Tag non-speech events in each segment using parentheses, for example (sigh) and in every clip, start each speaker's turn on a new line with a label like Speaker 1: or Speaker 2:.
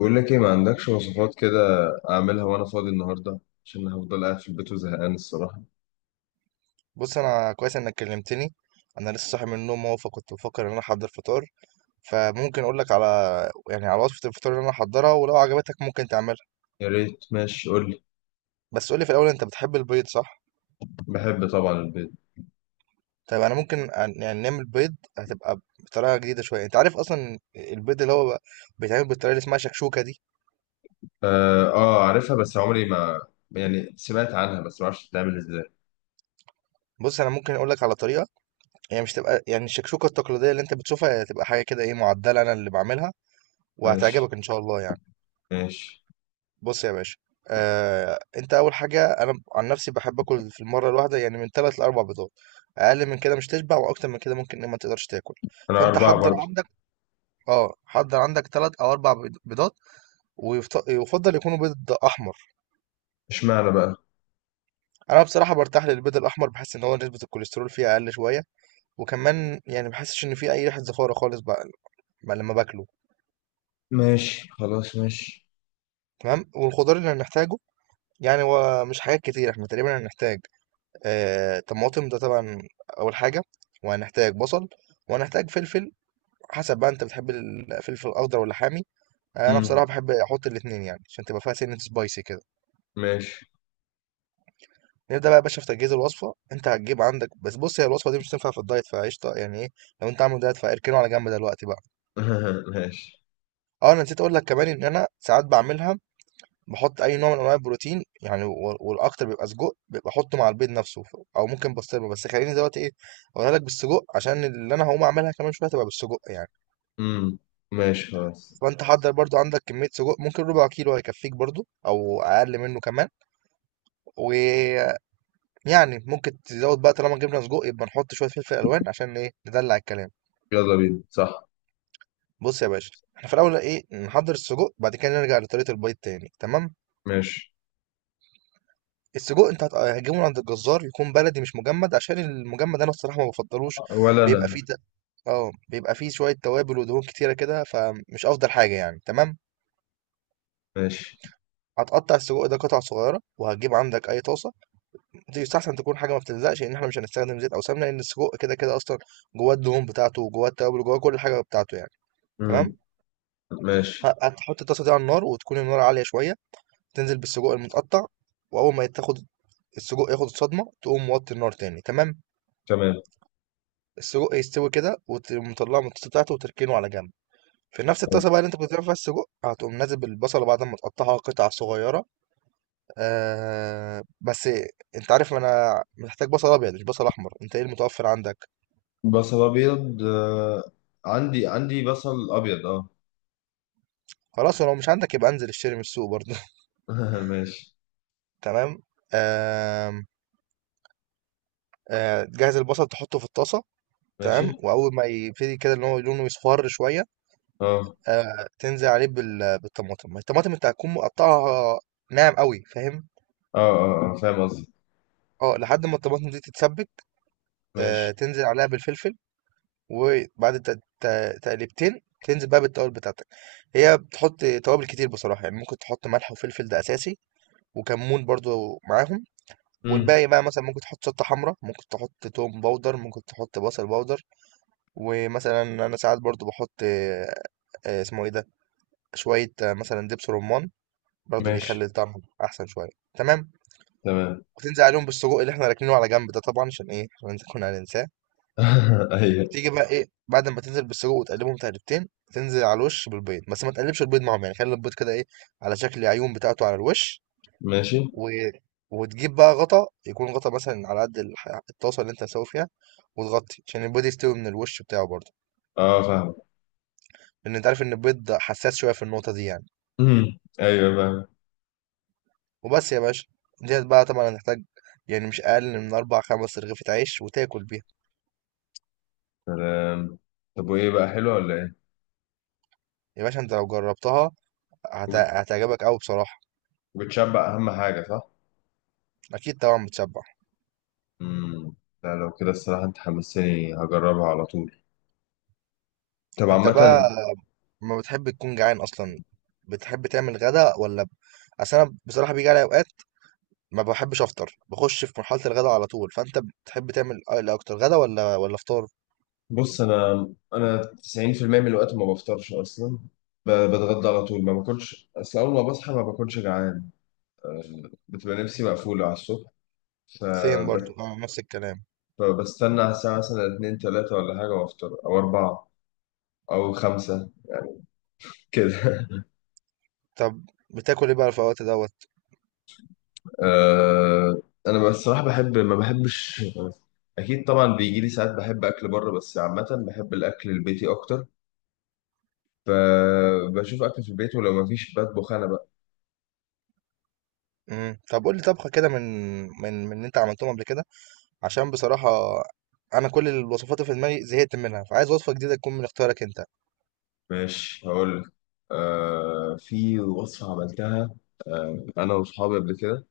Speaker 1: بقول لك ايه، ما عندكش وصفات كده؟ اعملها وانا فاضي النهارده عشان هفضل قاعد في البيت وزهقان الصراحه.
Speaker 2: بص، انا كويس انك كلمتني. انا لسه صاحي من النوم اهو، فكنت بفكر ان انا احضر فطار. فممكن اقول لك على، يعني على وصفة الفطار اللي انا احضرها، ولو عجبتك ممكن تعملها.
Speaker 1: يا ريت. ماشي، قول لي.
Speaker 2: بس قول لي في الاول، انت بتحب البيض؟ صح؟
Speaker 1: بحب طبعا البيض.
Speaker 2: طيب انا ممكن يعني نعمل بيض، هتبقى بطريقه جديده شويه. انت عارف اصلا البيض اللي هو بيتعمل بالطريقه اللي اسمها شكشوكه دي.
Speaker 1: اه، آه، عارفها. بس عمري ما، يعني، سمعت عنها، بس ما اعرفش بتتعمل ازاي.
Speaker 2: بص انا ممكن اقول لك على طريقه هي مش تبقى يعني الشكشوكه التقليديه اللي انت بتشوفها، هي تبقى حاجه كده ايه معدله، انا اللي بعملها
Speaker 1: ماشي.
Speaker 2: وهتعجبك ان شاء الله يعني.
Speaker 1: ماشي.
Speaker 2: بص يا باشا، انت اول حاجه انا عن نفسي بحب اكل في المره الواحده يعني من ثلاث لاربع بيضات. اقل من كده مش تشبع، واكتر من كده ممكن إن ما تقدرش تاكل.
Speaker 1: انا
Speaker 2: فانت
Speaker 1: اربعه
Speaker 2: حضر
Speaker 1: برضه.
Speaker 2: عندك اه حضر عندك ثلاث او اربع بيضات، ويفضل يكونوا بيض احمر.
Speaker 1: اشمعنى بقى؟
Speaker 2: انا بصراحه برتاح للبيض الاحمر، بحس ان هو نسبه الكوليسترول فيه اقل شويه، وكمان يعني بحسش ان فيه اي ريحه زفاره خالص بقى. بقى لما باكله،
Speaker 1: ماشي، خلاص، ماشي.
Speaker 2: تمام. والخضار اللي هنحتاجه يعني هو مش حاجات كتير، احنا تقريبا هنحتاج طماطم ده طبعا اول حاجه، وهنحتاج بصل، وهنحتاج فلفل. حسب بقى انت بتحب الفلفل الاخضر ولا حامي؟ انا بصراحه
Speaker 1: امم.
Speaker 2: بحب احط الاثنين يعني عشان تبقى فيها سنه سبايسي كده.
Speaker 1: ماشي.
Speaker 2: نبدا بقى يا باشا في تجهيز الوصفه. انت هتجيب عندك، بس بص، هي الوصفه دي مش هتنفع في الدايت فقشطه يعني ايه، لو انت عامل دايت فاركنه على جنب دلوقتي بقى.
Speaker 1: (laughs) ماشي.
Speaker 2: اه انا نسيت اقول لك كمان ان انا ساعات بعملها باحط أي نوع من أنواع البروتين يعني والأكتر بيبقى سجق، بابقى أحطه مع البيض نفسه، أو ممكن بسطرمة، بس خلّيني دلوقتي إيه أقولها لك بالسجق عشان اللي أنا هاقوم أعملها كمان شوية هتبقى بالسجق يعني.
Speaker 1: امم. ماشي، خلاص.
Speaker 2: فأنت خلاص، حضّر برضه عندك كمية سجق، ممكن ربع كيلو هيكفيك برضه أو أقل منه كمان. ويعني ممكن تزوّد بقى، طالما جبنا سجق يبقى نحط شوية فلفل ألوان عشان إيه ندلّع الكلام.
Speaker 1: يلا بينا، صح؟
Speaker 2: بُص يا باشا، إحنا في الأول إيه نحضّر السجق، بعد كده نرجع لطريقة البيض تاني، تمام؟
Speaker 1: ماشي.
Speaker 2: السجق أنت هتجيبه من عند الجزار، يكون بلدي مش مجمد، عشان المجمد أنا الصراحة ما بفضلوش،
Speaker 1: ولا
Speaker 2: بيبقى
Speaker 1: انا.
Speaker 2: فيه ت- اه بيبقى فيه شوية توابل ودهون كتيرة كده، فمش أفضل حاجة يعني. تمام،
Speaker 1: ماشي.
Speaker 2: هتقطع السجق ده قطع صغيرة، وهتجيب عندك أي طاسة. دي يستحسن تكون حاجة ما بتلزقش، لأن احنا مش هنستخدم زيت أو سمنة، لأن السجق كده كده أصلا جواه الدهون بتاعته، وجواه التوابل، وجواه كل حاجة بتاعته يعني.
Speaker 1: امم.
Speaker 2: تمام.
Speaker 1: ماشي.
Speaker 2: هتحط الطاسة دي على النار، وتكون النار عالية شوية، تنزل بالسجق المتقطع. وأول ما تاخد السجق، ياخد الصدمة تقوم موطي النار تاني. تمام.
Speaker 1: تمام.
Speaker 2: السجق يستوي كده، وتقوم مطلعه من الطاسه بتاعته وتركنه على جنب. في نفس الطاسه بقى اللي انت كنت بتعمل فيها السجق، هتقوم نازل بالبصله بعد ما تقطعها قطع صغيره. بس انت عارف انا محتاج بصل ابيض مش بصل احمر، انت ايه المتوفر عندك؟
Speaker 1: بصل ابيض، عندي بصل ابيض، اه.
Speaker 2: خلاص، ولو مش عندك يبقى انزل اشتري من السوق برضه (laughs)
Speaker 1: (laughs) ماشي.
Speaker 2: تمام. آه جهز البصل تحطه في الطاسه.
Speaker 1: ماشي.
Speaker 2: تمام، واول ما يبتدي كده ان هو لونه يصفر شويه،
Speaker 1: اه،
Speaker 2: تنزل عليه بالطماطم. الطماطم انت هتكون مقطعها ناعم قوي، فاهم؟
Speaker 1: اه، اه، آه. فاهم قصدي.
Speaker 2: اه، لحد ما الطماطم دي تتسبك،
Speaker 1: ماشي.
Speaker 2: تنزل عليها بالفلفل، وبعد تقليبتين تنزل بقى بالتوابل بتاعتك. هي بتحط توابل كتير بصراحة، يعني ممكن تحط ملح وفلفل، ده أساسي، وكمون برضو معاهم.
Speaker 1: امم.
Speaker 2: والباقي بقى مثلا ممكن تحط شطة حمراء، ممكن تحط توم باودر، ممكن تحط بصل باودر. ومثلا أنا ساعات برضو بحط اسمه إيه ده، شوية مثلا دبس رمان، برضو
Speaker 1: ماشي.
Speaker 2: بيخلي الطعم أحسن شوية. تمام.
Speaker 1: تمام.
Speaker 2: وتنزل عليهم بالسجق اللي احنا راكنينه على جنب ده، طبعا عشان ايه، عشان نكون هننساه.
Speaker 1: (laughs) ايوه.
Speaker 2: تيجي بقى ايه، بعد ما تنزل بالسجق وتقلبهم تقلبتين، تنزل على الوش بالبيض، بس ما تقلبش البيض معاهم، يعني خلي البيض كده ايه، على شكل عيون بتاعته على الوش.
Speaker 1: ماشي.
Speaker 2: و... وتجيب بقى غطا، يكون غطا مثلا على قد الطاسه اللي انت هتسوي فيها، وتغطي عشان البيض يستوي من الوش بتاعه برضه.
Speaker 1: اه، فاهم.
Speaker 2: لان انت عارف ان البيض حساس شويه في النقطه دي يعني.
Speaker 1: امم، ايوه، فاهم.
Speaker 2: وبس يا باشا. ديت بقى طبعا هتحتاج يعني مش اقل من اربع خمس رغيفة عيش وتاكل بيها.
Speaker 1: سلام. طب، وايه بقى، حلوه ولا ايه؟
Speaker 2: يا باشا انت لو جربتها
Speaker 1: وبت-
Speaker 2: هتعجبك قوي بصراحه.
Speaker 1: وبتشبع اهم حاجه، صح؟
Speaker 2: اكيد طبعا بتشبع.
Speaker 1: امم. لا، لو كده الصراحه انت حمسني، هجربها على طول. طب،
Speaker 2: انت بقى
Speaker 1: عامه.
Speaker 2: ما بتحب تكون جعان اصلا، بتحب تعمل غدا؟ اصل انا بصراحه بيجي علي اوقات ما بحبش افطر، بخش في مرحله الغدا على طول. فانت بتحب تعمل إيه اكتر، غدا ولا فطار؟
Speaker 1: بص، انا 90% من الوقت ما بفطرش اصلا. بتغدى على طول، ما باكلش، اصل اول ما بصحى ما باكلش جعان. أه، بتبقى نفسي مقفوله على الصبح.
Speaker 2: سيم برضو،
Speaker 1: فب-
Speaker 2: نفس الكلام.
Speaker 1: فبستنى على الساعه مثلا 2 3 ولا حاجه، وافطر، او 4 او 5 كده.
Speaker 2: طب بتاكل ايه بقى في الوقت دوت؟
Speaker 1: (laughs) أه، انا بصراحه بحب، ما بحبش. اكيد طبعا بيجي لي ساعات بحب اكل بره، بس عامه بحب الاكل البيتي اكتر. فبشوف اكل في البيت، ولو ما فيش بطبخ انا.
Speaker 2: طب قول لي طبخه كده من اللي انت عملتهم قبل كده، عشان بصراحه انا كل الوصفات اللي في دماغي زهقت منها، فعايز وصفه جديده تكون من اختيارك انت.
Speaker 1: ماشي، هقول لك. في وصفة عملتها أنا وأصحابي قبل كده.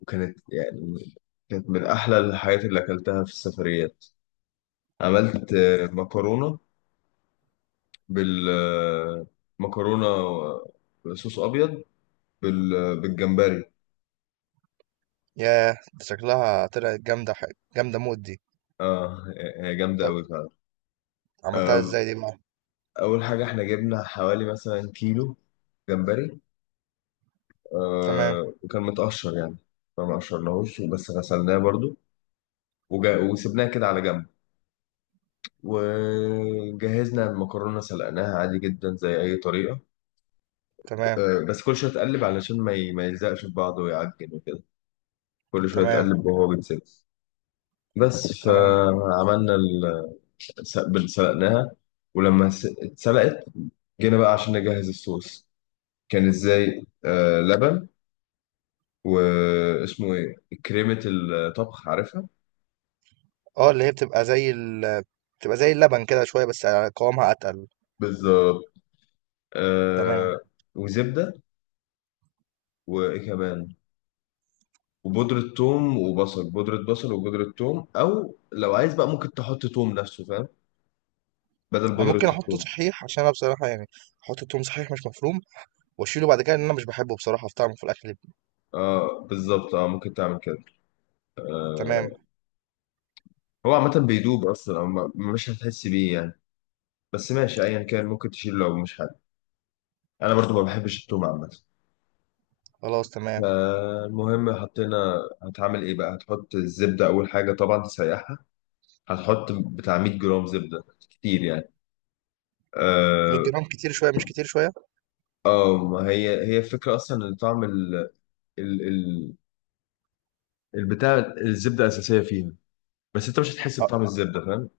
Speaker 1: وكانت يعني، كانت من أحلى الحاجات اللي أكلتها في السفريات. عملت مكرونة بال آه، مكرونة بصوص أبيض بال... بالجمبري.
Speaker 2: ياه، ده شكلها طلعت جامده، حاجه جامده موت دي.
Speaker 1: آه. هي جامدة
Speaker 2: طب
Speaker 1: أوي فعلا.
Speaker 2: عملتها
Speaker 1: آه.
Speaker 2: ازاي دي بقى؟
Speaker 1: أول حاجة، إحنا جبنا حوالي مثلا كيلو جمبري.
Speaker 2: تمام.
Speaker 1: وكان متقشر يعني. ما مقشرناهوش بس غسلناه برضو. وسبناه كده على جنب. وجهزنا المكرونة، سلقناها عادي جدا زي أي طريقة.
Speaker 2: تمام.
Speaker 1: بس كل شوية تقلب علشان ما يلزقش في بعضه ويعجن وكده. كل شوية
Speaker 2: تمام.
Speaker 1: تقلب وهو بيتسلق. بس
Speaker 2: تمام.
Speaker 1: فعملنا سلقناها. ولما اتسلقت، جينا بقى عشان نجهز الصوص. كان ازاي، لبن، واسمه ايه؟ كريمة الطبخ، عارفها؟
Speaker 2: اه، اللي هي بتبقى زي اللبن كده شويه بس قوامها اتقل.
Speaker 1: بالظبط.
Speaker 2: تمام.
Speaker 1: آه. وزبدة. وايه كمان؟ وبودرة ثوم وبصل، بودرة بصل وبودرة ثوم، أو لو عايز بقى ممكن تحط ثوم نفسه، فاهم؟ بدل
Speaker 2: انا
Speaker 1: بودرة
Speaker 2: ممكن احطه
Speaker 1: الثوم.
Speaker 2: صحيح، عشان انا بصراحه يعني احط التوم صحيح مش مفروم، واشيله بعد كده، لان انا مش بحبه بصراحه في طعمه في الاكل.
Speaker 1: اه، بالظبط، اه، ممكن تعمل كده. آه.
Speaker 2: تمام،
Speaker 1: هو عامة بيدوب أصلا، أو مش هتحس بيه يعني. بس ماشي، أيا كان، ممكن تشيل لو مش حابب. أنا برضو ما بحبش الثوم عامة.
Speaker 2: خلاص، تمام.
Speaker 1: فالمهم حطينا. هتعمل إيه بقى؟ هتحط الزبدة أول حاجة، طبعا تسيحها. هتحط بتاع 100 جرام زبدة، كتير يعني.
Speaker 2: 100
Speaker 1: اه.
Speaker 2: جرام كتير شويه، مش كتير شويه.
Speaker 1: ما هي الفكرة أصلا إن طعم ال- ال- البتاع الزبده اساسيه فيها، بس انت مش هتحس
Speaker 2: اه،
Speaker 1: بطعم الزبده، فاهم؟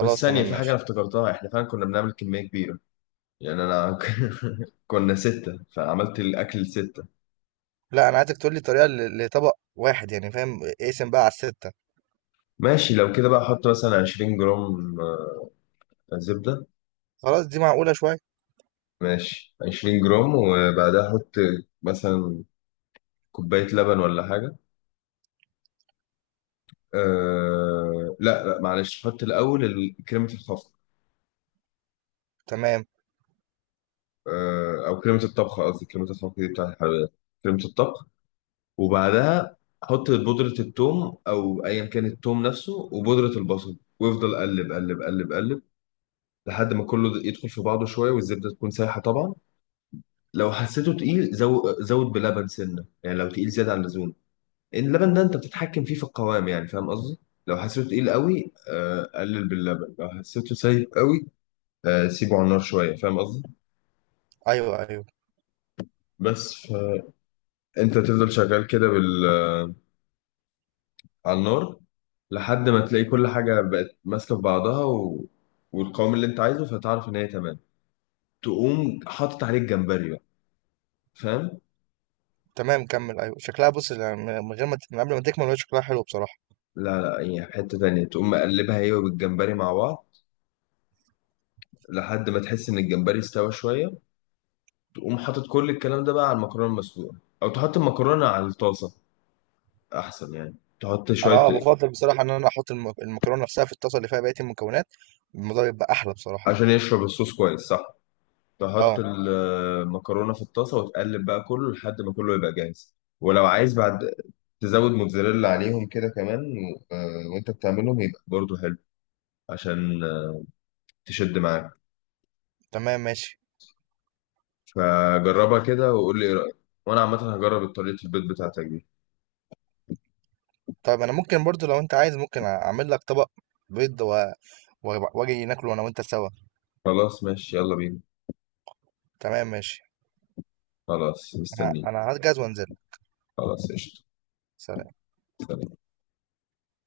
Speaker 1: بس ثانيه،
Speaker 2: تمام،
Speaker 1: في حاجه انا
Speaker 2: ماشي.
Speaker 1: افتكرتها. احنا فعلا كنا بنعمل كميه كبيره، يعني انا. (laughs) كنا سته، فعملت الاكل لسته.
Speaker 2: لا، انا عايزك تقول لي طريقه لطبق واحد يعني، فاهم؟ اقسم بقى على السته.
Speaker 1: ماشي، لو كده بقى احط مثلا 20 جرام زبده.
Speaker 2: خلاص، دي معقوله شويه.
Speaker 1: ماشي، 20 جرام، وبعدها احط مثلا كوبايه لبن ولا حاجه. أه، لا، لا، معلش، حط الاول كريمه الخفق.
Speaker 2: تمام.
Speaker 1: او كريمه الطبخ قصدي، كريمه الخفق دي بتاعت الحلويات، كريمه الطبخ. وبعدها حط بودرة التوم أو أيا كان التوم نفسه، وبودرة البصل، وافضل قلب قلب قلب قلب لحد ما كله يدخل في بعضه شوية، والزبدة تكون سايحة طبعا. لو حسيته تقيل، زود بلبن سنة يعني، لو تقيل زيادة عن اللزوم. إن اللبن ده أنت بتتحكم فيه في القوام، يعني فاهم قصدي؟ لو حسيته تقيل قوي، قلل باللبن. لو حسيته سايب قوي، سيبه على النار شوية، فاهم قصدي؟
Speaker 2: ايوه، ايوه.
Speaker 1: بس، فأنت تفضل شغال كده بال على النار، لحد ما تلاقي كل حاجة بقت ماسكة في بعضها، والقوام اللي انت عايزه، فتعرف ان هي تمام. تقوم حاطط عليه الجمبري بقى، فاهم؟
Speaker 2: تمام، كمل. ايوه شكلها، بص، من قبل ما تكمل، هو شكلها حلو بصراحه.
Speaker 1: لا، لا، هي في حتة تانية، تقوم مقلبها هي والجمبري مع بعض لحد ما تحس ان الجمبري استوى شوية. تقوم حاطط كل الكلام ده بقى على المكرونة المسلوقة، او تحط المكرونة على الطاسة احسن يعني، تحط
Speaker 2: انا
Speaker 1: شوية
Speaker 2: بفضل بصراحه ان انا احط المكرونه نفسها في الطاسه اللي فيها بقيه المكونات، الموضوع بيبقى احلى بصراحه.
Speaker 1: عشان يشرب الصوص كويس، صح؟ تحط
Speaker 2: اه.
Speaker 1: المكرونة في الطاسة وتقلب بقى كله لحد ما كله يبقى جاهز. ولو عايز بعد، تزود موتزاريلا عليهم كده كمان، وانت بتعملهم يبقى برضو حلو، عشان تشد معاك.
Speaker 2: تمام، ماشي.
Speaker 1: فجربها كده وقول لي ايه رأيك، وانا عامة هجرب طريقة البيض بتاعتك دي.
Speaker 2: طيب انا ممكن برضو لو انت عايز ممكن اعمل لك طبق بيض واجي ناكله انا وانت سوا.
Speaker 1: خلاص، ماشي، يلا بينا.
Speaker 2: تمام، ماشي.
Speaker 1: خلاص،
Speaker 2: انا
Speaker 1: مستنيك.
Speaker 2: انا هجهز وانزل.
Speaker 1: خلاص، قشطة.
Speaker 2: سلام.